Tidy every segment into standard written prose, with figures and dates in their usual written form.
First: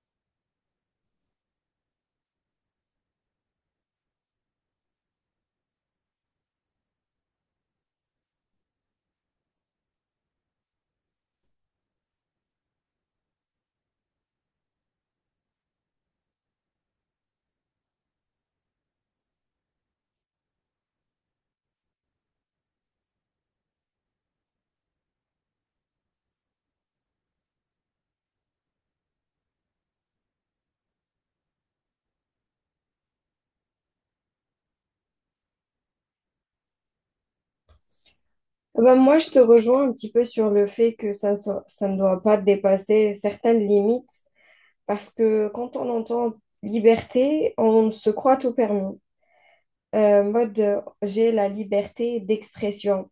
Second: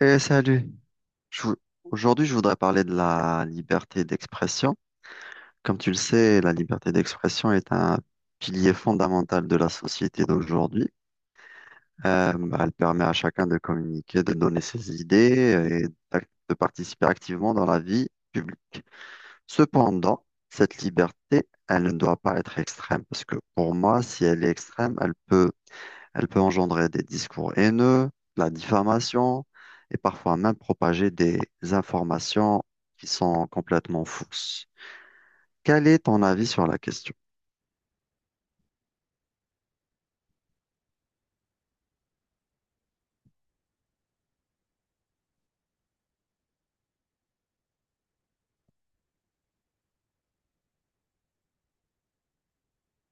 Eh, salut. Je vou- Aujourd'hui, je voudrais parler de la liberté d'expression. Comme tu le sais, la liberté d'expression est un pilier fondamental de la société d'aujourd'hui. Bah, elle permet à chacun de communiquer, de donner ses idées et de participer activement dans la vie publique. Cependant, cette liberté, elle ne doit pas être extrême parce que pour moi, si elle est extrême, elle peut engendrer des discours haineux, de la diffamation et parfois même propager des informations qui sont complètement fausses. Quel est ton avis sur la question? Ah bah, moi, je te rejoins un petit peu sur le fait que ça ne doit pas dépasser certaines limites parce que quand on entend liberté, on se croit tout permis. Mode, j'ai la liberté d'expression.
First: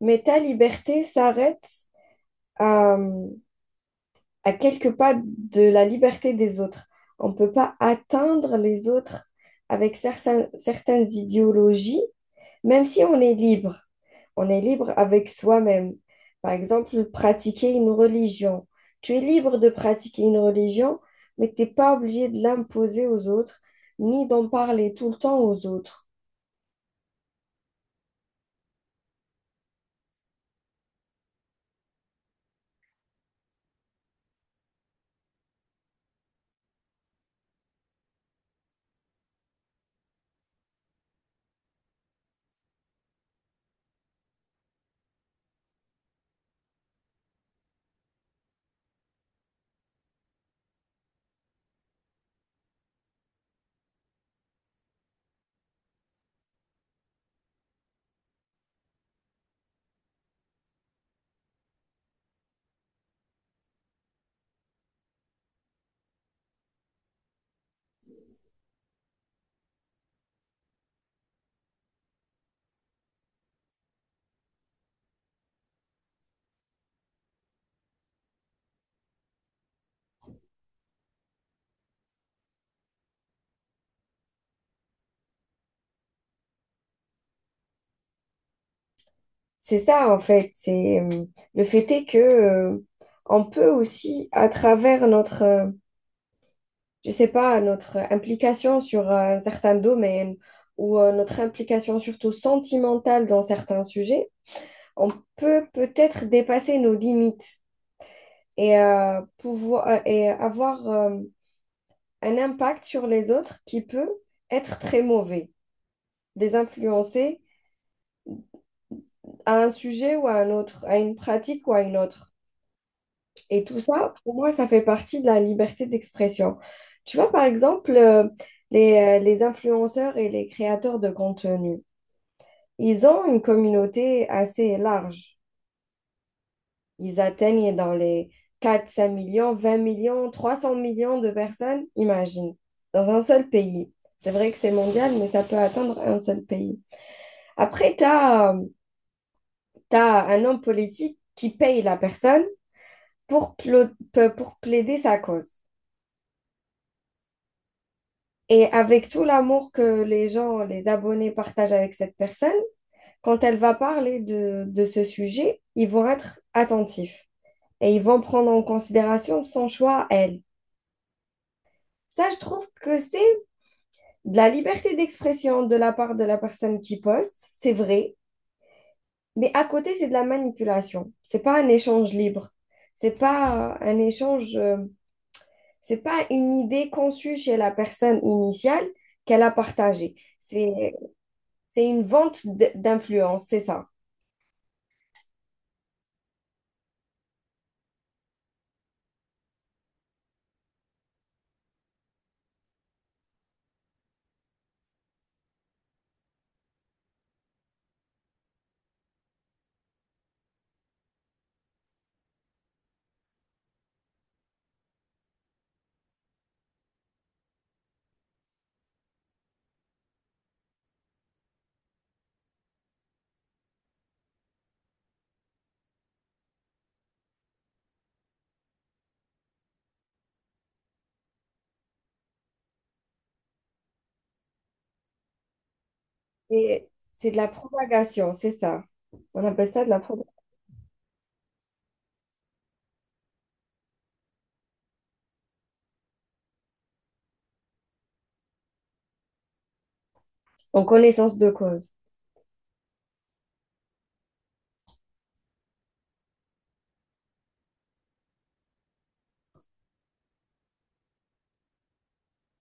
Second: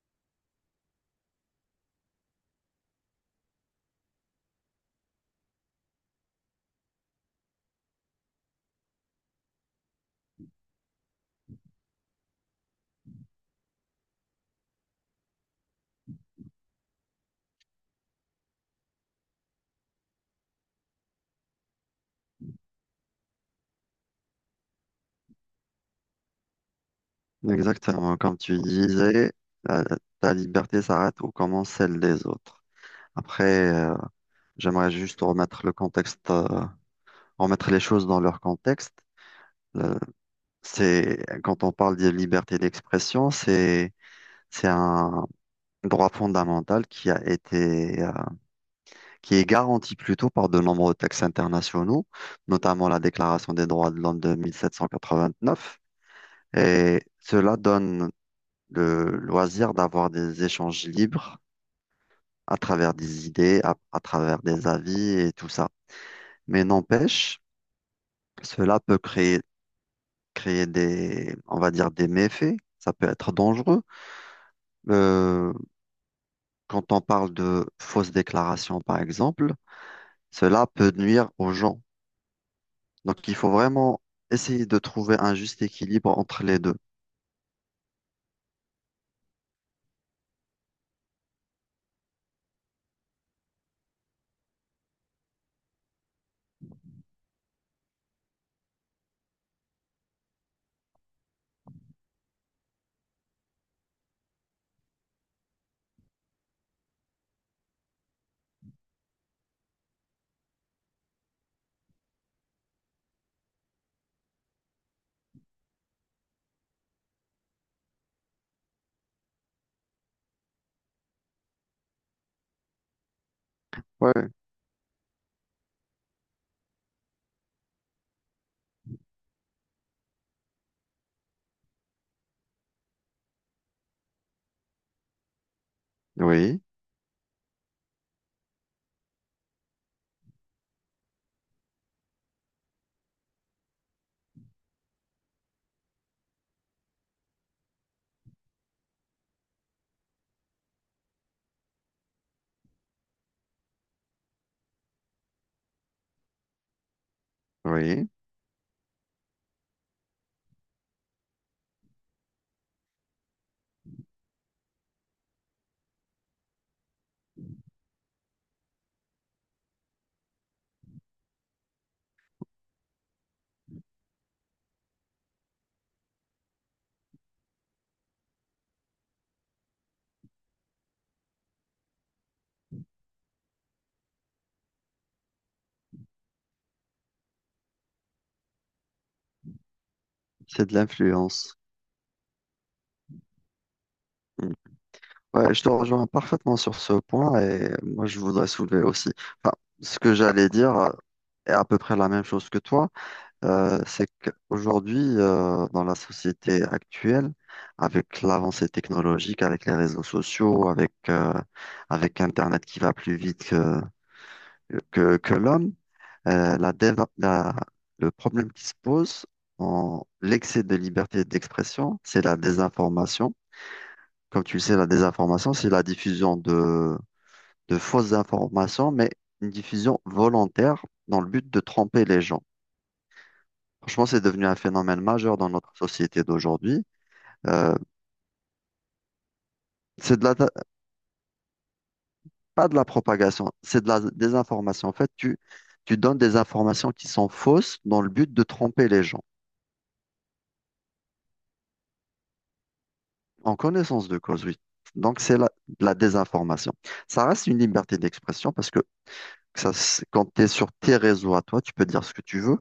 Mais ta liberté s'arrête à, à quelques pas de la liberté des autres. On ne peut pas atteindre les autres avec certaines idéologies. Même si on est libre, on est libre avec soi-même. Par exemple, pratiquer une religion. Tu es libre de pratiquer une religion, mais tu n'es pas obligé de l'imposer aux autres, ni d'en parler tout le temps aux autres. Exactement, comme tu disais, la- ta liberté s'arrête où commence celle des autres. Après, j'aimerais juste remettre le contexte, remettre les choses dans leur contexte. Euh, c'est, quand on parle de liberté d'expression, c'est un droit fondamental qui a été qui est garantie plutôt par de nombreux textes internationaux, notamment la Déclaration des droits de l'homme de 1789. Et cela donne le loisir d'avoir des échanges libres à travers des idées, à travers des avis et tout ça. Mais n'empêche, cela peut créer des, on va dire, des méfaits. Ça peut être dangereux. Euh, quand on parle de fausses déclarations, par exemple, cela peut nuire aux gens. Donc, il faut vraiment essayer de trouver un juste équilibre entre les deux. C'est ça, en fait. C'est Le fait est que on peut aussi, à travers je sais pas, notre implication sur un certain domaine ou notre implication surtout sentimentale dans certains sujets, on peut peut-être dépasser nos limites et avoir un impact sur les autres qui peut être très mauvais, les influencer à un sujet ou à un autre, à une pratique ou à une autre. Et tout ça, Ouais. pour moi, ça fait partie de la liberté d'expression. Tu vois, par exemple, les influenceurs et les créateurs de contenu, ils ont une communauté assez large. Oui, Ils atteignent dans les 4, 5 millions, 20 millions, 300 millions de personnes, imagine, dans un seul pays. C'est vrai que c'est mondial, mais ça peut atteindre un seul pays. Après, un homme politique qui paye la personne pour, plo- pour plaider sa cause. oui, Et avec tout l'amour que les abonnés partagent avec cette personne, quand elle va parler de ce sujet, ils vont être attentifs et ils vont prendre en considération son choix à elle. Ça, je trouve que c'est de la liberté d'expression de la part de la personne qui poste, c'est vrai, mais à côté, c'est de la manipulation. C'est pas un échange libre. C'est pas euh, un échange, euh, c'est pas une idée conçue chez la personne initiale qu'elle a partagée. c'est de l'influence. C'est une vente d'influence, c'est ça. Mm. Ouais, je te rejoins parfaitement sur ce point et moi, je voudrais soulever aussi. Enfin, ce que j'allais dire est à peu près la même chose que toi. C'est qu'aujourd'hui, dans la société actuelle, avec l'avancée technologique, avec les réseaux sociaux, avec Internet qui va plus vite que, que l'homme. Euh, la déva- la- le problème qui se pose en l'excès de liberté d'expression, c'est la désinformation. Comme tu le sais, la désinformation, c'est la diffusion de fausses informations, mais une diffusion volontaire dans le but de tromper les gens. Franchement, c'est devenu un phénomène majeur dans notre société d'aujourd'hui. Et c'est de la Euh, propagation, c'est ça. On appelle ça de la c'est de propagation. la, pas de la propagation, c'est de la désinformation. En fait, tu donnes des informations qui sont fausses dans le but de tromper les gens. En connaissance de cause. En connaissance de cause, oui. Donc, c'est la désinformation. Ça reste une liberté d'expression parce que quand tu es sur tes réseaux à toi, tu peux dire ce que tu veux,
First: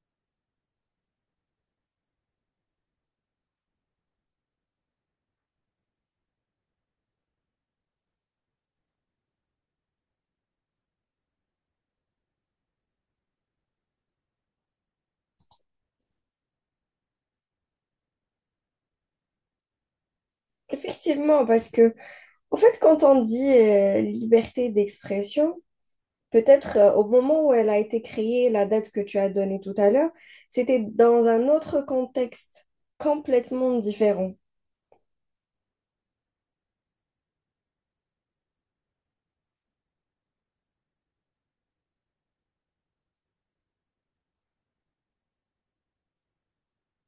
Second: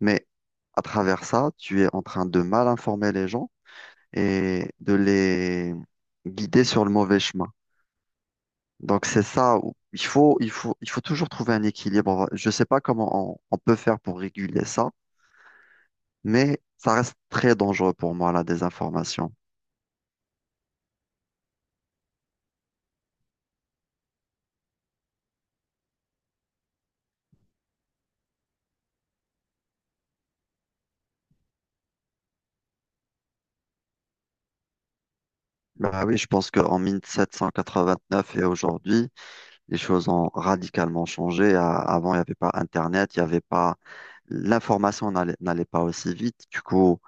mais à travers ça, tu es en train de mal informer les gens et de les guider sur le mauvais chemin. Donc, c'est ça où il faut toujours trouver un équilibre. Je ne sais pas comment on peut faire pour réguler ça. Mais ça reste très dangereux pour moi, la désinformation. Effectivement, parce que en fait, quand on dit liberté d'expression, peut-être au moment où elle a été créée, la date que tu as donnée tout à l'heure, c'était dans un autre contexte complètement différent. Bah oui, je pense qu'en neuf et aujourd'hui, les choses ont radicalement changé. Avant, il n'y avait pas Internet, il n'y avait pas, l'information n'allait pas aussi vite. Du coup,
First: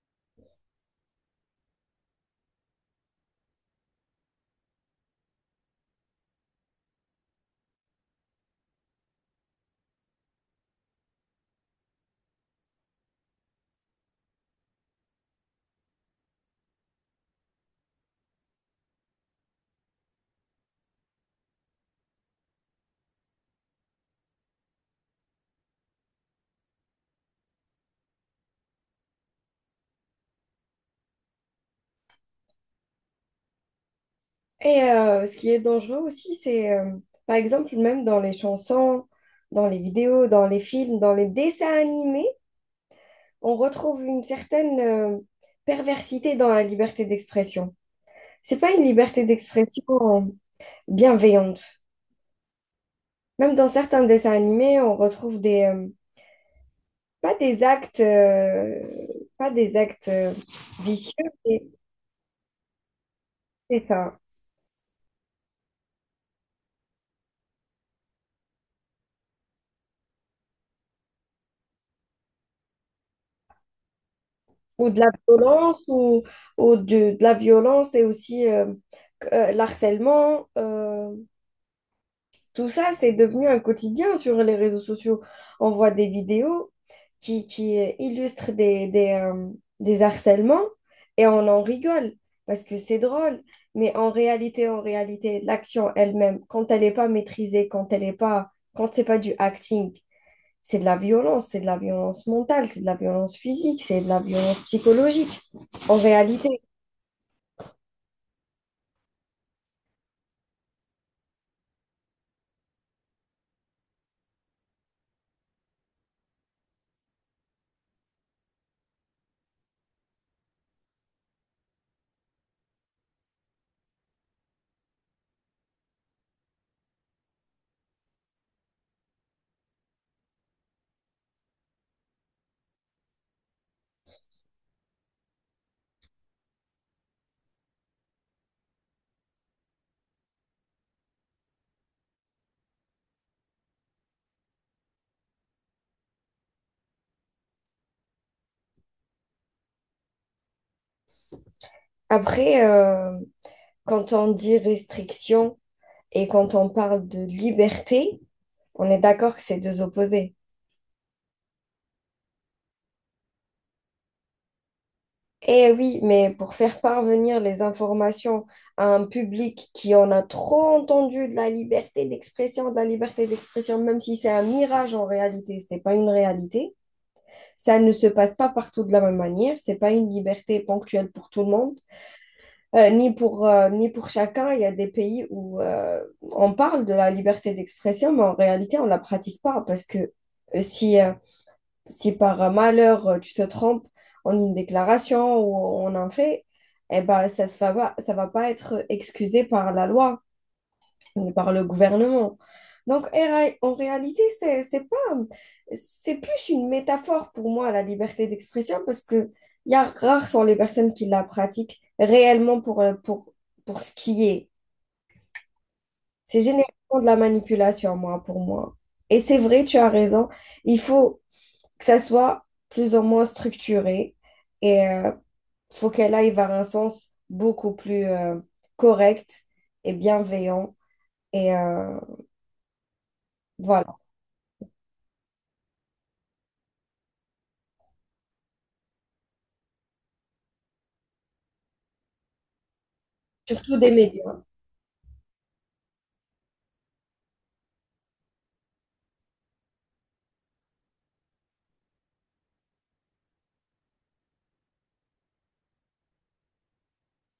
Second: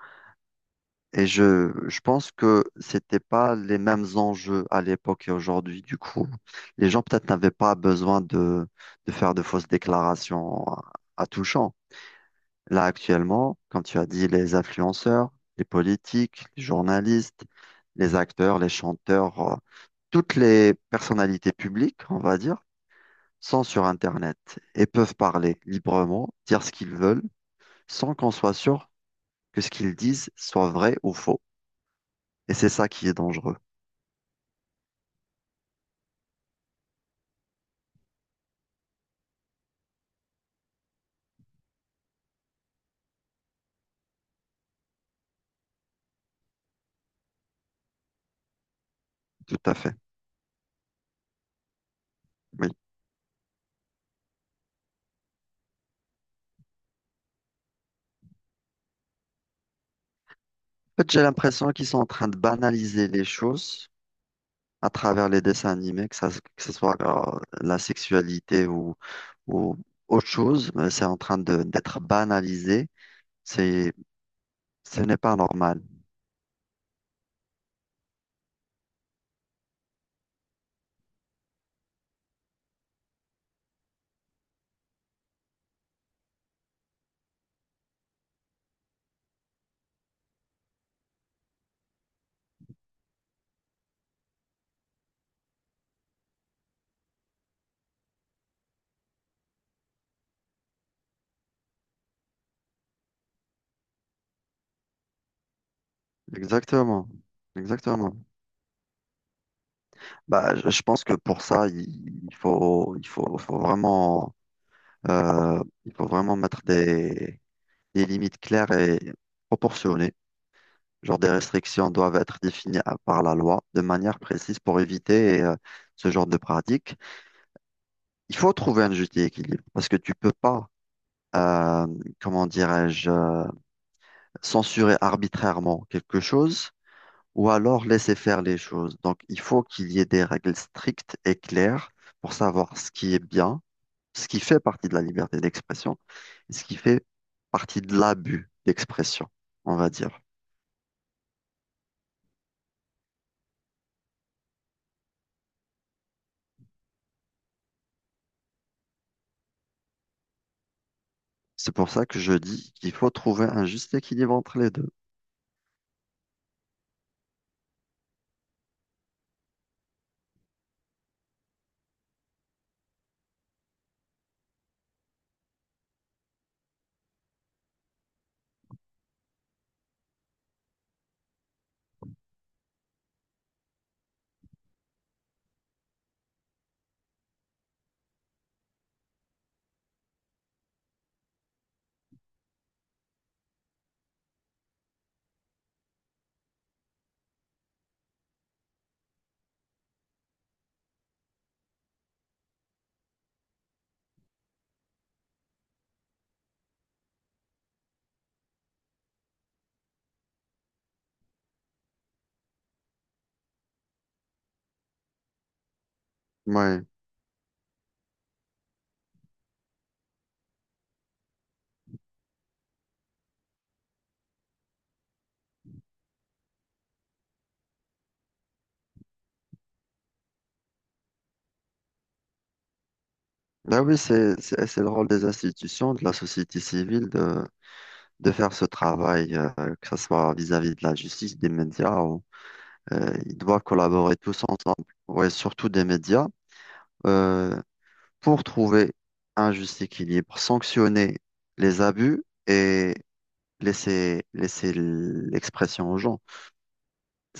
et je pense que c'était pas les mêmes enjeux à l'époque et aujourd'hui. Du coup, les gens peut-être n'avaient pas besoin de faire de fausses déclarations à tout champ. Là, actuellement, quand tu as dit les influenceurs, les politiques, les journalistes, les acteurs, les chanteurs, toutes les personnalités publiques, on va dire, sont sur Internet et peuvent parler librement, dire ce qu'ils veulent, sans qu'on soit sûr que ce qu'ils disent soit vrai ou faux. Et c'est ça qui est dangereux. Et ce qui est dangereux aussi, c'est par exemple même dans les chansons, dans les vidéos, dans les films, dans les dessins animés, on retrouve une certaine perversité dans la liberté d'expression. C'est pas une liberté Tout à d'expression fait. Bienveillante. Oui. Même dans certains dessins animés, on retrouve des, pas des actes, pas des actes En fait, vicieux, j'ai mais l'impression qu'ils sont en train de banaliser les c'est choses ça. à travers les dessins animés, que ça, que ce soit la sexualité ou, ou autre chose, mais c'est en train d'être banalisé. C'est, Ou de ce la n'est pas normal. violence, ou, ou de la violence et aussi l'harcèlement. Tout ça, c'est devenu un quotidien sur les réseaux sociaux. On voit des vidéos qui illustrent des harcèlements et on en rigole parce que c'est drôle. Mais en réalité, l'action elle-même, quand elle n'est pas maîtrisée, quand c'est pas du acting, c'est de la violence, c'est de la violence mentale, c'est de la violence physique, c'est de la violence psychologique. En réalité, Exactement. Exactement. Bah, je pense que pour ça, il faut, il faut, faut vraiment, il faut vraiment mettre des limites claires et proportionnées. Genre des restrictions doivent être définies par la loi de manière précise pour éviter ce genre de pratique. Il faut trouver un juste équilibre parce que tu peux pas, euh, comment dirais-je, censurer arbitrairement quelque chose ou alors laisser faire les choses. Donc il faut qu'il y ait des règles strictes et claires pour savoir ce qui est bien, ce qui fait partie de la liberté d'expression et ce qui fait partie de l'abus d'expression, on va dire. après, quand on dit restriction, et quand on parle de liberté, on est d'accord que c'est deux opposés. C'est pour ça que je dis qu'il faut trouver un juste équilibre entre les deux. Eh oui, mais pour faire parvenir les informations à un public qui en a trop entendu de la liberté d'expression, même si c'est un mirage en réalité, c'est pas une réalité, ça ne se passe pas partout de la même manière, c'est pas une liberté ponctuelle pour tout le monde, ni pour chacun. Il y a des pays où on parle de la liberté d'expression, mais en réalité, on la pratique pas parce que euh, si euh, si par malheur tu te trompes en une déclaration ou en un fait, eh ben, ça va pas être excusé par la loi ni par le gouvernement. Donc, en réalité, c'est pas, c'est plus une métaphore pour moi, la liberté d'expression, parce que il y a rares sont les personnes qui la pratiquent réellement pour ce qui est. C'est généralement Ouais. de la manipulation, moi, pour moi. Et c'est vrai, tu as raison. Il faut que ça soit plus ou moins structuré et faut qu'elle aille vers un sens beaucoup plus correct et bienveillant. Et Ben voilà. oui, c'est le rôle des institutions, de la société civile de faire ce travail, que ce soit vis-à-vis de la justice, des médias, ou, ils doivent Surtout des collaborer médias. tous ensemble, ouais, surtout des médias, euh, pour trouver un juste équilibre, sanctionner les abus et laisser l'expression aux gens.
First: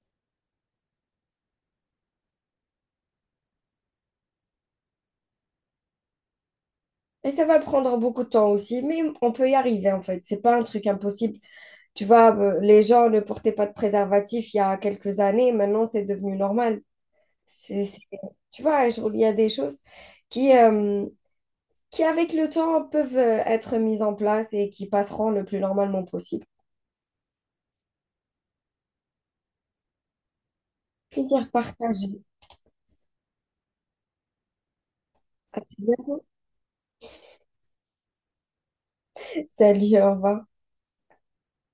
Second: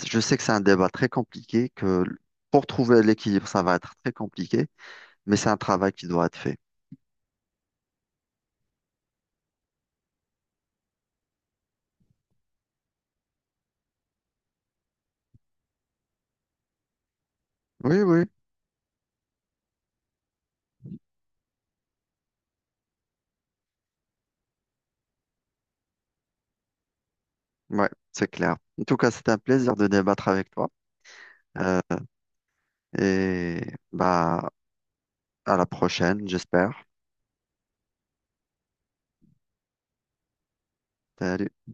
Je sais que c'est un débat très compliqué, que pour trouver l'équilibre, ça va être très compliqué. Mais c'est un travail qui doit être fait. Et ça va prendre beaucoup de temps aussi, mais on peut y arriver en fait. C'est pas un truc impossible. Tu vois, les gens ne portaient pas de préservatif il y a quelques années. Maintenant, c'est devenu normal. C'est, c'est- Oui, oui, Tu vois, il y a des choses qui, euh, qui, avec le temps, peuvent être mises en place et qui passeront le plus normalement possible. ouais, c'est clair. En tout cas, c'est un plaisir de débattre avec toi. Plaisir Euh, partagé. et bah, à la prochaine, j'espère. Salut, au revoir. Salut.